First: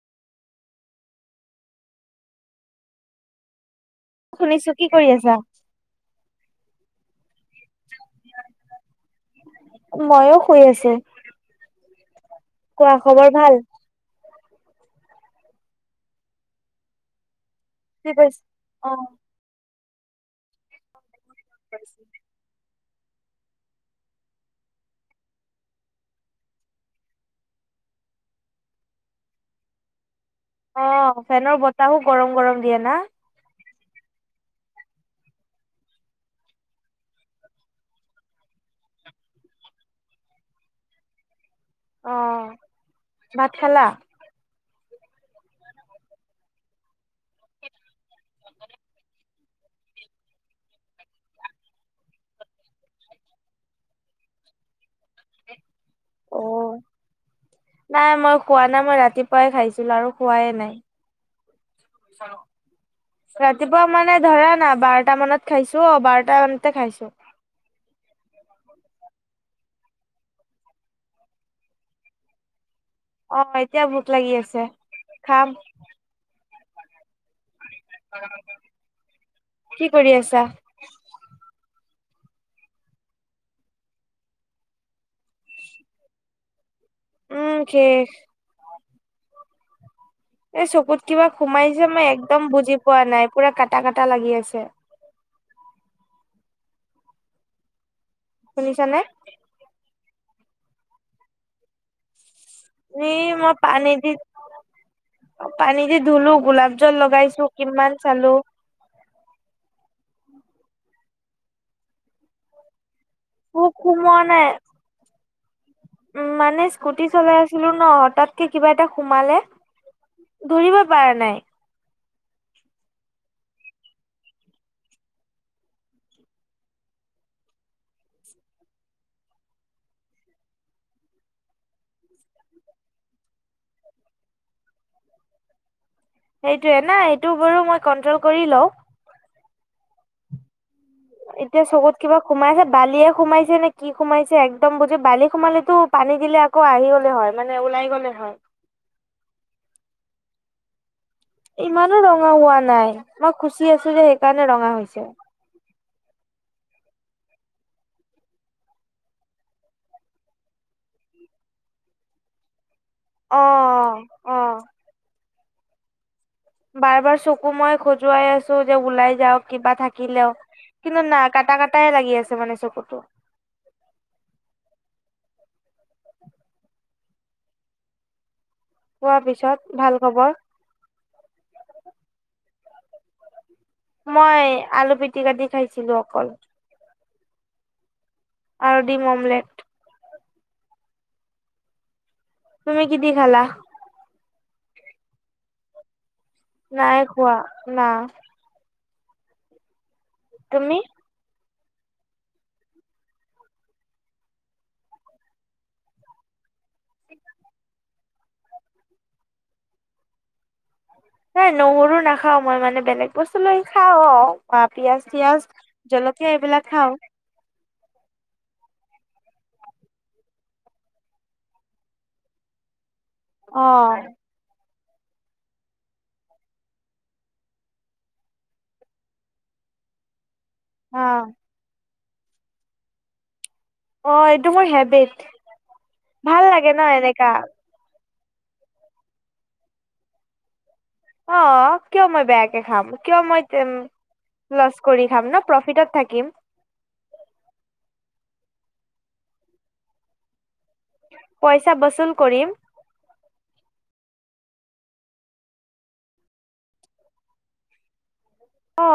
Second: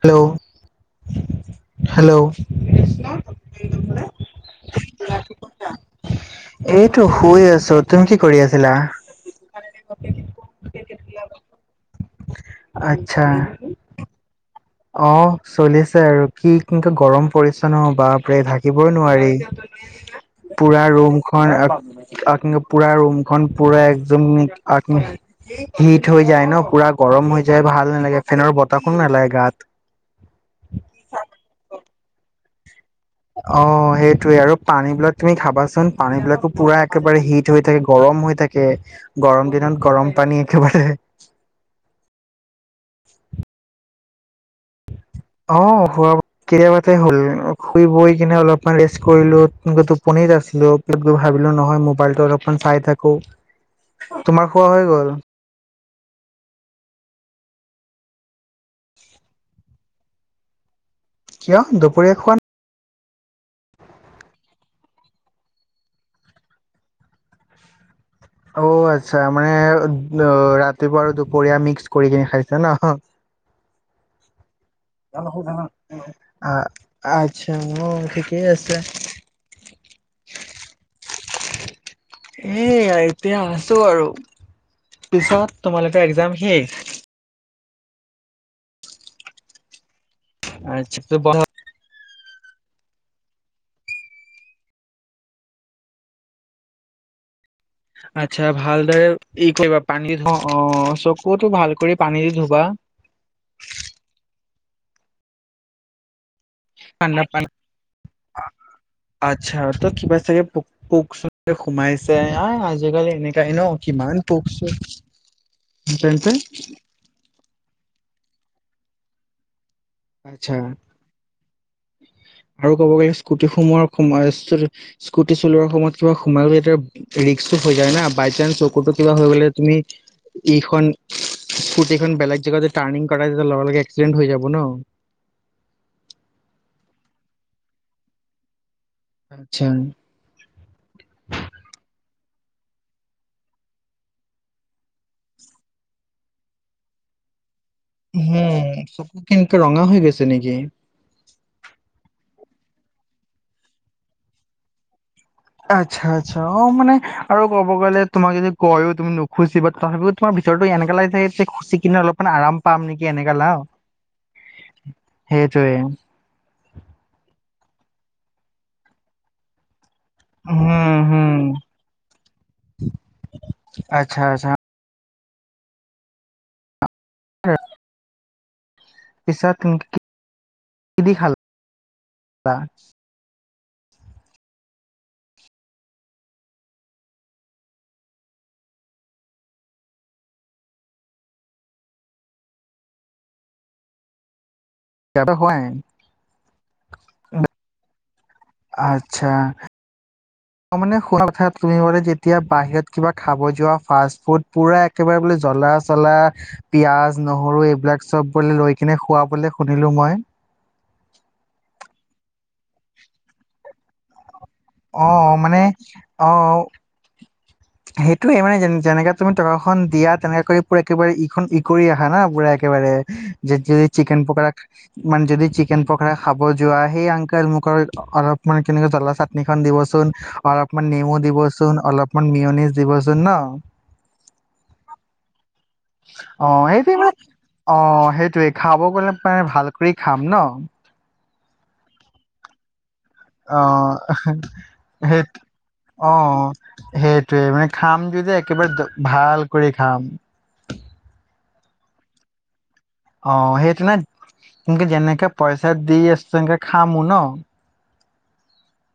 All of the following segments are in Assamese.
হেল্ল' হেল্ল' শুনিছো কি কৰি আছা এইটো শুই আছো তুমি কি কৰি আছিলা মইও শুই আছো। কোৱা আচ্ছা। খবৰ ভাল? অ চলি আছে আৰু কি কেনেকে গৰম। পৰিচ্ছন্ন হ বা কি কৰিছ প্ৰে থাকিবই অ নোৱাৰি। পুৰা ৰুম হয় আ পুৰা ৰুম খন পুৰা একদম হিট হৈ যায় ন পুৰা গৰম হৈ যায় ভাল নালাগে ফেনৰ বতাহ খ নালাগে গাত অ ফেনৰ বত তাহো গৰম গৰম দিয়ে না অ সেইটোৱে আৰু পানী বিলাক তুমি খাবাচোন পানী বিলাকো পুৰা একেবাৰে হিট হৈ থাকে গৰম হৈ থাকে গৰম দিনত গৰম পানী একেবাৰে অ ভাত খালা অ খোৱা কতিয়াবাতে হ'ল অ শুই বৈ কিনে অলপ মান ৰেষ্ট কৰিলো টোপনিত আছিলো কি ভাবিলো নহয় মোবাইলটো অলপমান চাই থাকো তোমাৰ খোৱা হৈ গল অ নাই মই খোৱা না মই ৰাতিপুৱাই খাইছো জোলাৰো খোৱাইে নাই কিয় দুপৰীয়া খোৱা নাই ৰাতিপুৱা মানে ধৰা না বাৰটা মানত খাইছো অ বাৰটা মানতে খাইছো অ আচ্ছা মানে অ ৰাতিপুৱা আৰু দুপৰীয়া মিক্স কৰি কিনে খাইছে ন অ এতিয়া ভোক লাগি আছে খাম অ আচ্ছা অ ঠিকেই আছে কি কৰি আছা? এয়া এতিয়া আছো আৰু পিছত তোমালোকৰ একজাম শেষ। উম কেষ এ চকুত আচ্ছা কিবা বন্ধ। সোমাইছে মই এক একদম বুজি পোৱা নাই পুৰা কটা কটা লাগি আছে আচ্ছা শুনিছানে? ভালদৰে এই কৰি বাপ পানী ধ অ চকুতো ভাল কৰি পানী ধূ নি মই পানী দি পানী দি ধলো গোলাপ জল ঠাণ্ডা পানী লগাইছো কিমান চালো আচ্ছা তই কিবা চাগে পোক পোক চ সোমাইছে আজিকালি। তেনেকাই ন মোক কিমান সোমোৱা নাই পখছো উম মানে স্কুটি চলাই আছিলো ন তাতকে কিবা এটা সোমালে আচ্ছা ধৰিব পৰা নাই আৰু কব গৈ স্কুটি সোমোৱাৰ সময় স্কুটি চলোৱাৰ সময়ত কিবা সোমাইলে তেতিয়া ৰিক্কটো হৈ যায় না বাই চান্স চকতো কিবা হৈ গলে তুমি ইখন স্কুটিখন বেলেগ জেগাতে টাৰ্ণিং কৰা তেতিয়া লগৰ লগে এক্সিডেণ্ট হৈ যাব ন সেইটোয়ে ন এইেইটো বো মই কন্ট্ৰল কৰি লও আচ্ছা এতিয়া চকুত কিবা সোমাইছে বালিয়ে সোমাইছে নে কি সোমাইছে এক্দম বুজি বালি সোমালেতো পানী দিলে আকৌ আহি হলে হয় মানে ওলাই গ'লে উম হয় চকু কেনেকে ৰঙা হৈ গৈছে নেকি যে ইমানো ৰঙা হোৱা নাই মই খুচি আছো যে সেইকাৰণে ৰঙা হৈছে আচ্ছা আচ্ছা অঁ মানে আৰু ক'ব গ'লে তোমাক যদি কয়ও তুমি নুখুচি বা তথাপিও তোমাৰ ভিতৰতো এনেকুৱা লাগি থাকে যে খুচি কিনে অলপমান আৰাম পাম নেকি এনেকা অ লাও অ অ'। সেই যে বাৰ বাৰ চকু মই খজুৱাই আছো যে ওলাই যাওক কিবা থাক থাকিলেও উম কিন্তু না হম কাটা কটাইে লাগি আছে মানে চকুতটো। আচ্ছা আচ্ছা হম পোৱা পিছত ভাল খবৰ লা মই আলু পিটিকা দি খাইছিলো অকল আৰু ডিম অমলেট তুমি কি দি খালা যতে হয় নাই খোৱা না [unintelligible] ত তুমি মানে খোৱাৰ তুমি বোলে যেতিয়া বাহিৰত কিবা খাব যোৱা ফাষ্ট ফুড পুৰা একেবাৰে বোলে জ্বলা চলা পিয়াজ নহৰু এইবিলাক চব বোলে লৈ কিনে খুৱাবলে শুনিলো মই। নাই নহৰু নাখাওঁ মই মানে বেলেগ বস্তু লৈ খাওঁ। অঁ অ পিয়াজ চিয়াজ মানে জলকীয়া অ এইবিলাক খাওঁ। সেইটোয়ে মানে যে যেনেকাে তুমি টকা খন দিয়া তেনেক পুৰা একেবাৰে ইখন ই কৰি আহা ন পুৰা একেবাৰে। যে অ যদি চিকেন পকৰা মানে যদি চিকেন পখৰা খাব যোৱা সেই আংক মোকৰ অলপ মান কেনেক জলা চাটনিখন দিবচোন। অঁ অপমান অ নেমু দিবচোন অলপ। আৰু মিয়নিছ দিৱ ন অঁ এইটো মোৰ হেবিট। ভাল অ লাগে ন সেইটো মানে এনেকা অ সেই য়ে খাব গ'লে মানে ভাল কৰি খাম ন। অ কিয় মই বেয়াকে খাম। কিয় অ মই লছ কৰি সেই খাম ন প্ৰফিটত অ থাকিম সেইটোৱে মানে খাম যদি। একেবাৰে ভাল কৰি খাম। পইচা বচুল কৰিম। অ সেইটো নেকে যেনেকে পইচা দি আছ তেনেকে খামো ন। অ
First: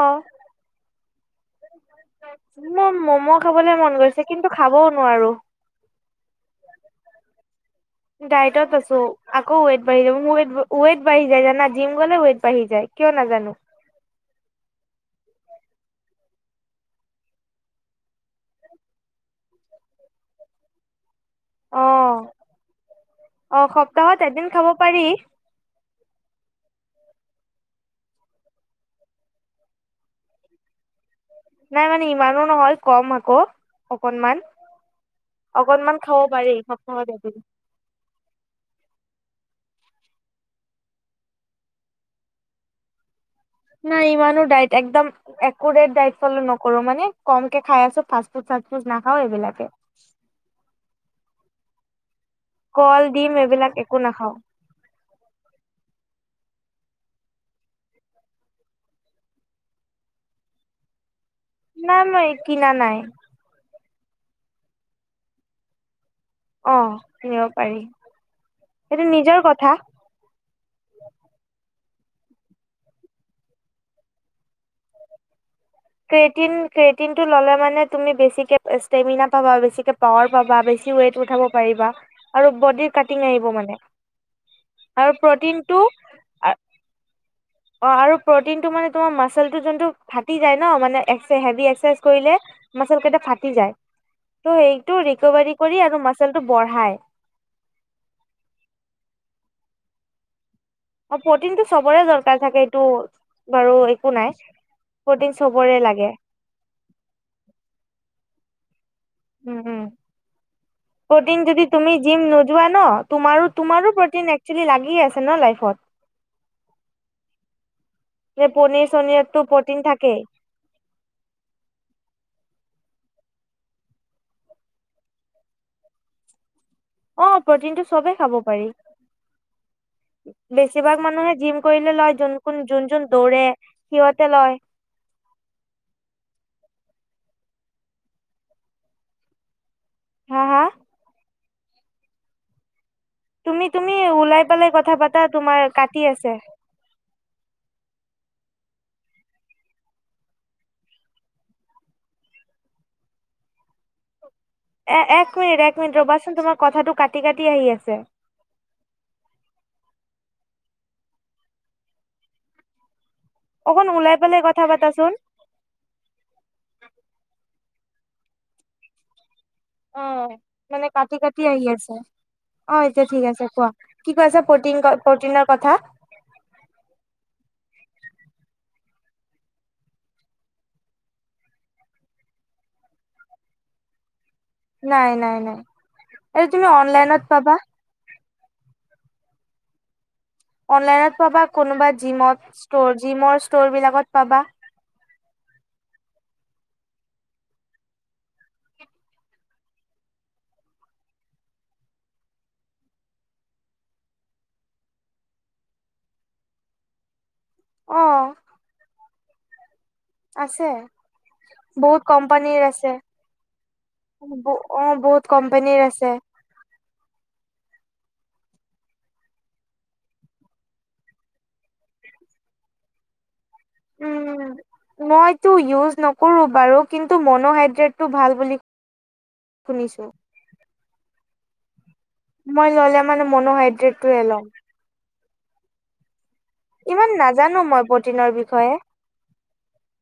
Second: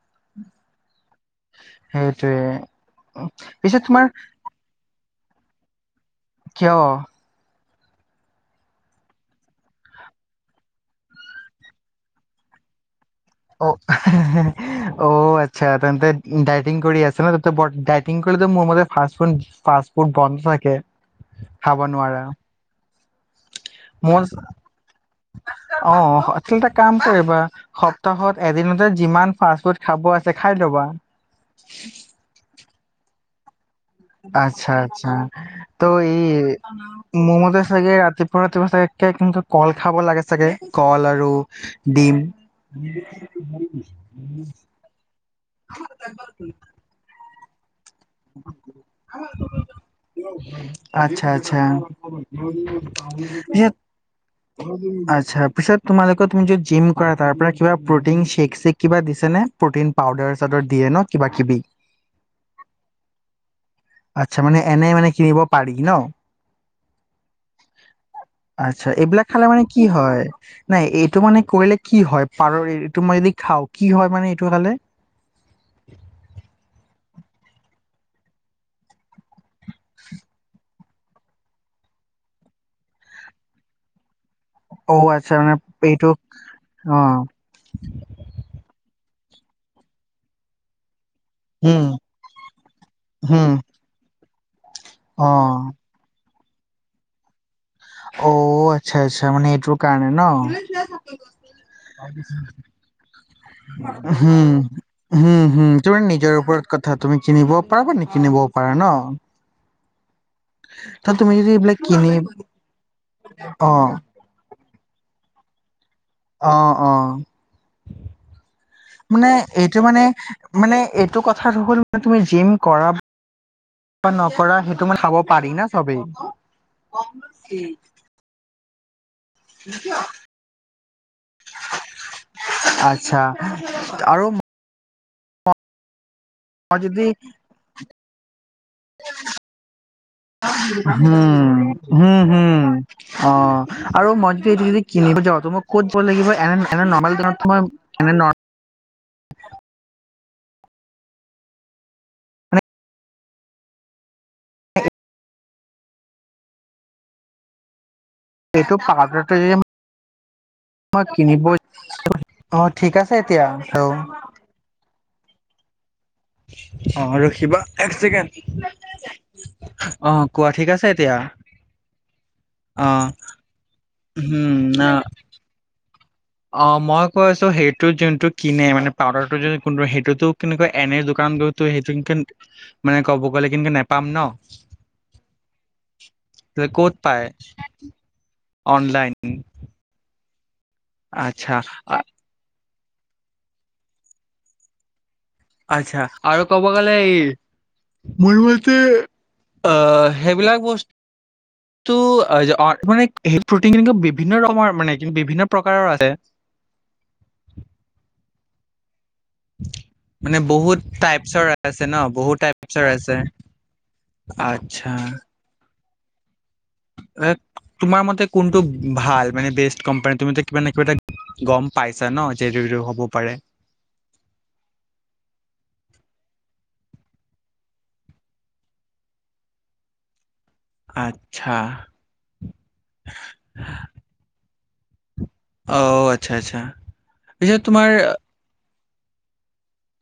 সেইটোৱে মোৰ উম, মম' পিছে খাবলে মন তোমাৰ গৈছে কিন্তু খাবও নোৱাৰো। [unintelligible] কিয় ডাইটত আছো আকৌ ওৱেট বাঢ়ি যাব ৱ বাঢ়ি য জিম গলে ওৱেট বাঢ়ি যায়। কিয় নাজানো অ অ আচ্ছা তেন্তে ডাইটিং কৰি আছ ন ত ড ইটিং কৰিলে মোৰ মতে ফাচ ফুড ফাচ ফুড বন্ধ থাকে। খাব অ নোৱাৰা অ সপ্তাহত মোৰ এদিন খাব পাৰি। অ আচলতে কাম কৰিবা সপ্তাহত এদিনতে যিমান ফাষ্ট ফুড খাব আছে খাই লবা নাই মানে ইমানো নহল কম আকৌ অকনমান আচ্ছা আচ্ছা ত' অকনমান এই খাব পাৰি সপ্তাহত এদিন মোৰ মতে চাগে ৰাতিপুৱা ৰাতিপুৱা চাগে কেঁচা কল খাব লাগে চাগে কল আৰু ডিম নাই ইমানো ডাইট একদম একুৰেট ডাইট ফল' নকৰো মানে কমকে খাই আছো ফাষ্টফুড চাষ্টফুড না খাও এইবিলাকে। আচ্ছা আচ্ছা কল ডিম এইবিলাক একো নাখাও আচ্ছা পিছত তোমালোকৰ তুমি যদি জিম কৰা তাৰ পৰা কিবা প্ৰ'টিন শ্বেক শ্বেক কিবা দিছে নে প্ৰ'টিন পাউডাৰ চাউদাৰ দিয়ে ন কিবা কিবি? নাই মই কিনা নাই আচ্ছা মানে এনে মানে কিনিব পাৰি ন অ কিনিব পাৰি আচ্ছা সেইটো এইবিলাক নিজৰ খালে মানে কথা কি হয় নাই এইটো মান কৰিলে কি হয় পাৰৰ এইটো মই যদি খাওঁ কি হয় মানে এইটো খালে কেৰেতিন, কেৰেতিনটো ললে মানে তুমি বেছিকে ইচতাৰমিনা পবা, বেছিকে পাৱাৰ পাবা, বেছি ওৱেট উঠাব পাৰিবা আৰু বডিৰ কাৰটিঙ আহিব মানে অ আৰু আচ্ছা মানে প্ৰটিনটো এইটো অ। অ আৰু প্ৰটিনটো মানে তোমাৰ মা চলটো জোনটো ফাটি যায় ন মানে হেবি উম, একচাইছ কৰিলে মাচ কেইটা হুম, ফাটি যায় টো সেইটো ৰিকভাৰি অ'। কৰি আৰু মাছ ওজনটো বঢ়াই অ আচ্ছা আচ্ছা মানে এইটোৰ কাৰণে ন আৰু প্ৰটিনটো চবৰে দৰকাৰ থাকে এইটো বাৰু একো নাই হোম প্ৰটিন হোম হোম চবৰে তুমি লাগে নিজৰ ওপৰত কথা তুমি কিনিব পাৰা নে কিনিব পাৰে ন উম উম ত' তুমি প্ৰটিন যদি এইবিলাক তুমি কিনি জিম নোযোৱা ন তোমাৰো অ তোমাৰো প্ৰটিন এক যদি লাগি আছে ন লাইফত অ অ যে পনিৰ মানে চনিৰতটো প্ৰটিন এইটো মানে থাকেই মানে এইটো কথা হ'ল তুমি জিম। কৰা বা নকৰা সেইটো মানে খাব পাৰি ন চবেই। অ প্ৰটিনটো চবে খাব পাৰি। বেছিভাগ মানুহে জিম কৰিলে লয় যোন কোন যোন যোন আচ্ছা দৌৰে আৰু সিহঁতে লয়। আৰু যদি হা হা হুম। হুম হুম। তুমি অ' তুমি আৰু মই ওলাই যদি এইটো পেলাই যদি কথা কিনিব পাতা যাওঁ ত' তোমাৰ মই ক'ত ব কাটি লাগিব আছে এনে - এনে নৰ্মেল দোকানত মই এনে নৰ্ম [inaudible] এ - এক মিনিট এক মিনিট ৰ'বাচোন তোমাৰ কথাটো কাটি কাটি আহি আছে। এইটো [unintelligible] মই কিনিব [unintelligible] অ' ঠিক আছ অকন ওলাই পেলাই কথা পাতাচোন। অ' ৰখিবা। এক চেকেণ্ড। অ' মানে কাটি কাটি আহি আছে। অ' এতিয়া ঠিক আছে কোৱা। কি কৈ আছা হম ফৰ্তিন অ ক প্ৰটিনৰ কথা। অ' মই কৈ আছো সেইটো যোনটো কিনে মানে পাউদাৰটো যুণ্ কোনটো সেইটোতো কেনেকুৱা এনে দোকান গইটো সেইটোনকুন মানে ক'ব গ'লে কিন্তু নেপাম ন। নাই নাই নাই, এইটো তুমি ক'ত অনলাইনত পায় পাবা। অনলাইন। অনলাইনত পাবা আচ্ছা কোনোবা আ- জিমত। ষ্ট'ৰ জিমৰ ষ্ট'ৰ বিলাকত পাবা। আচ্ছা আৰু কব গলে এই মোৰো ইয়াতে অ সেইবিলাক বস্তুটো [unintelligible] মানে হেৰি প্ৰ'টিন কিন্তু বিভিন্ন ৰকমৰ মানে কি বিভিন্ন প্ৰকাৰৰ আছে। অ'। মানে আছে বহুত টাইপছৰ আছে ন বহুত টাইপছৰ আছে। আচ্ছা। তে। এ তোমাৰ মতে কোনটো ভাল মানে বেষ্ট কোম্পানী, তুমি তো কিবা নহয় কিবা এটা গম পাইছা ন [unintelligible] হব পাৰে। উম। মইতো ইউজ নকৰো বাৰু কিন্তু মন'হাইড্ৰেটটো ভাল বুলি শুনিছো। আচ্ছা। মই ল'লে মানে মন'হাইড্ৰেটটোহে লম। অ' আত ইমান নাজানো মই প্ৰটিনৰ বিষয়ে।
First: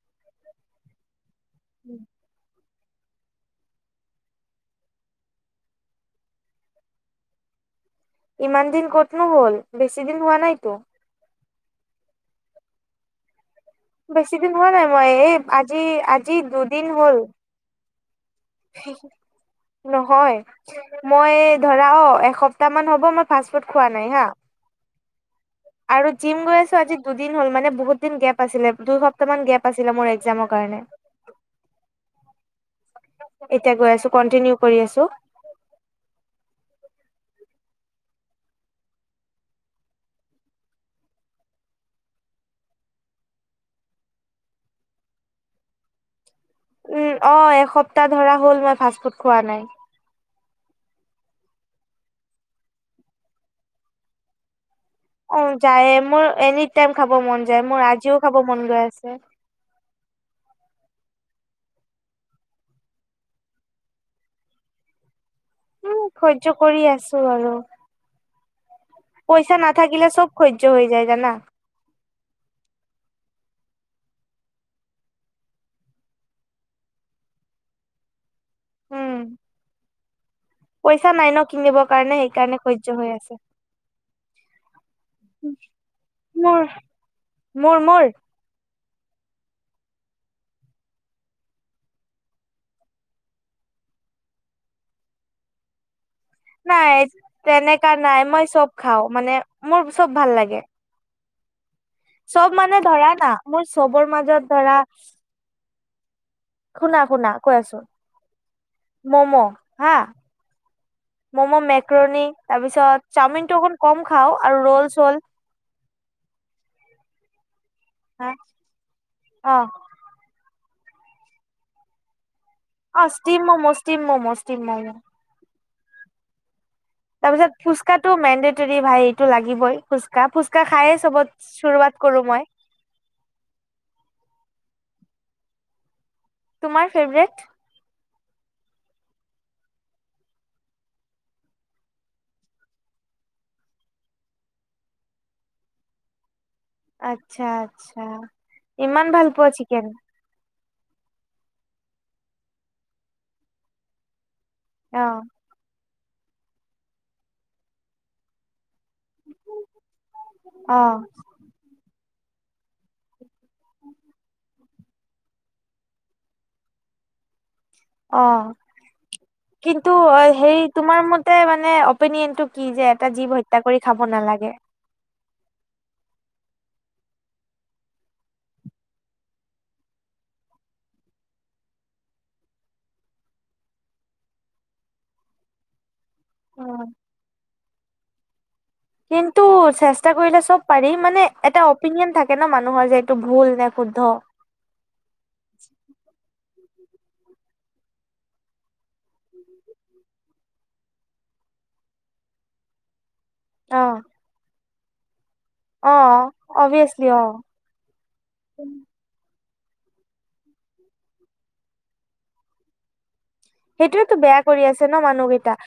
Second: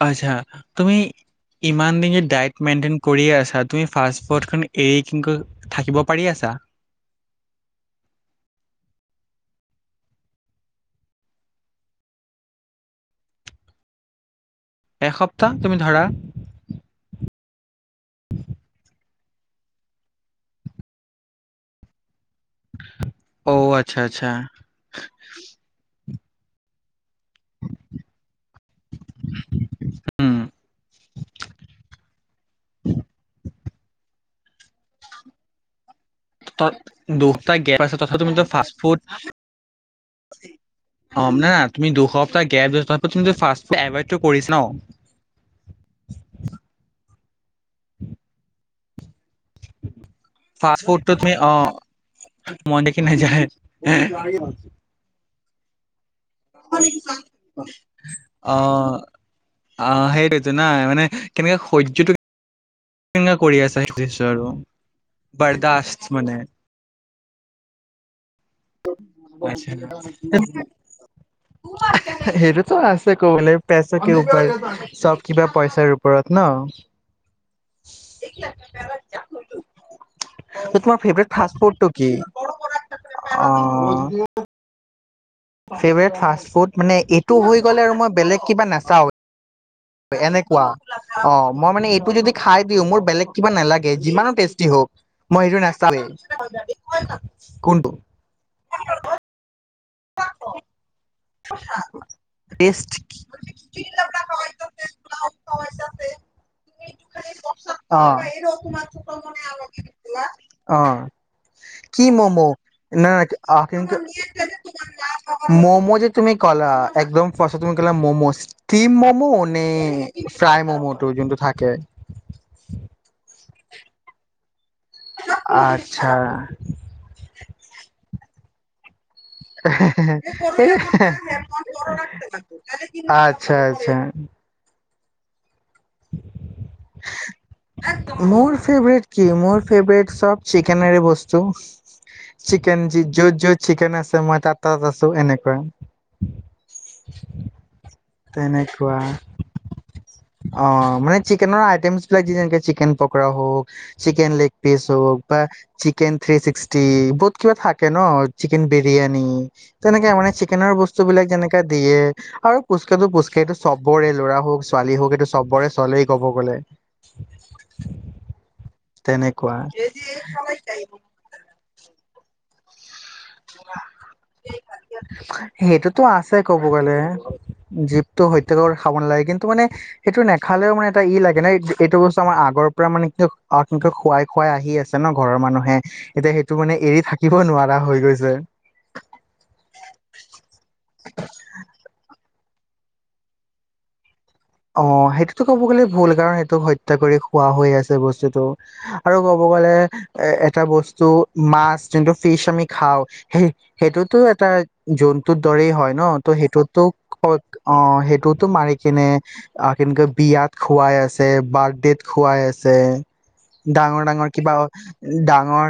আচ্ছা তুমি ইমান [unintelligible] ডাইট‌ মেইটেইন কৰিয়ে আছা তুমি ফাষ্টফৰ্ডখন এৰি [unintelligible] থাকিব পাৰি আছা? ইমান দিন কতনো হ'ল বেছি দিন হোৱা নাইতো। বেছ ছিদিন হোৱা নাই মই এই এসপ্তাহ তুমি আজি ধৰা - আজি দুদিন হ'ল। নহয় মই ধৰা অ' সপ্তাহ মান হ'ব মই ফাষ্ট অ ফুড খোৱা আচ্ছা নাই হা আচ্ছা আৰু‌ জিম গৈ আছো আজি দুদিন হ'ল মানে বহুত দিন গেপ আছিলে দুই সপ্তাহ মান গেপ আছিলে মোৰ উম এক্সামৰ কাৰণে। এতিয়া গৈ আছো কন্টিনিউ কৰি আছো দুসপ্তাহ গছম ফ ফুড অ ন তুমি দুসপ্তাহ গেপ দিছাপ তুম ফুড এভডটো কৰিছা ন। অ এসপ্তাহ ধৰা হ'ল মই ফাষ্ট ফুড খোৱা নাই ফ ফুডটো অ তুমি অ মই দেখি নাযায় অ যায় মোৰ এনি টাইম খাব মন যায় মোৰ আজিও খাব অ মন গৈ আছে। অ সেইটোতো না মানে কেনেকে সহ্যটো কৰি আছেজিছো আৰু বাৰদশ মান বাৰু পইচা আচ্ছা। নাথাকিলে চব হৈৰ্য হৈ যায় জানা সেইটোতো আছে কবলৈ পেচা কি উপায় চব কিবা পইচাৰ ওপৰত ন উম তোমাৰ পইচা ফেভৰেট নাই ন ফাষ্ট ফুডটো কিনিবৰ কি কাৰণে সেইকাৰণে শৈয্য হৈ আছে। অ ফেভট ফাচ মোৰ ফুড মানে এইটো হৈ মোৰ গ'লে আৰু মোৰ মই বেলেগ কিবা না চাও এনেকুৱা অ মই মানে এইটো যদি খাই দিওঁ মোৰ বেলেগ কিবা নালাগে যিমানো টেষ্টি হওক মই সেইটো নাচাও এ। নাই তেনেকা নাই মই চব খাও মানে মোৰ চব ভাল লাগে [unintelligible] চব মানে টেষ্ট ধৰা না মোৰ চবৰ মাজত ধৰা শুনা শুনা কৈ আছো মম' হা মম' মেক্ৰণী তাৰপিছত চাওমিনটো অ কম খাওঁ আৰু ৰ'ল চল যে তুমি কলা একদম ফচত তুমি কলা হা ম'ম' ষ্টিম ম'মো অ নে ফ্ৰাই ম'মো টো যোনটো থাকে অঁ ষ্টিম ম মোচ অঁ ষ্টিম ম মোচ তিম ছা তাৰপিছত ফুচকাত টো মেডেটৰী ভাই লাগিবই ফুচকা ফুচকা খায়ে চবত চুৰুৱাত কৰো মই আচ্ছা আচ্ছা তোমাৰ ফেভৰেট মোৰ ফেবেৰেট কি মোৰ ফেভট চব চিকেন বস্তু চিকেন য'ত য'ত চিকেন আছে মই তাতত আছো এনেকুৱাই আচ্ছা আচ্ছা ইমান ভাল পোৱা চিকেন অঁ মানে চিকেনৰ আইটেমছ বিলাক য যেনেকে চিকেন পকৰা হওক চিকেন লেগ পছ অ বা চিকেন থ্ৰী ছিক্সটি বহুত কিবা থাকে ন চিকেন বেছ বিৰিয়ানী তেনেকে মানে চিকেনৰ অ বস্তু বিলাক যেনেকাে দিয়ে আৰু ফুচকা পফুচকা টো চবৰে ল'ৰা হওক ছোৱালী হওক এইটো চবৰে চলেই ক'ব গ'লে অঁ তেনেকুৱা কিন্তু হেৰি তোমাৰ মতে মানে অপিনিয়ন টো কি যে এটা জীৱ হত্যা কৰি খাব নালাগে সেইটোতো আছে কব গ'লে জীপটো সত্যাক খাব নালাগে কিন্তু মানে সেইটো নেখালেও মানে এটা ই লাগে ন এইটো বস্তু আমাৰ আগৰ পৰা মানে কি অে খুৱাই খুৱাই আহি আছে ন ঘৰৰ মানুহে এতিয়া সেইটো মানে উম। এৰি থাকিব নোৱাৰা হৈ গৈছে যে কিন্তু চেষ্টা কৰিলে চব পাৰি মানে এটা অপিনিয়ন থাক কনো মানুহৰ যে এইটো ভুল নে শুদ্ধ অঁ সেইটোতো ক'ব গ'লে ভুল কাৰণ সেইটো হয় কৰি খোৱা হৈ আছে বস্তুটো আৰু ক'ব গ'লে এ টা বস্তু মাছ যোনটো ফিচ আমি খাওঁ সেই অ', সেইটোতো এটা জন ত দৰেই অ হয় ন ত' সেইটোতো অভিয়াচলি অ', অঁ সেইটোতো মাৰি কিনে আহ কেনেকে বিয়াত খোৱাই আছে বাৰ্থডেত খোৱাই আছে ডাঙৰ সেইটোয়েতো ডাঙৰ বেয়া কিবা কৰি আছে ন ডাঙৰ মানুহকেইটা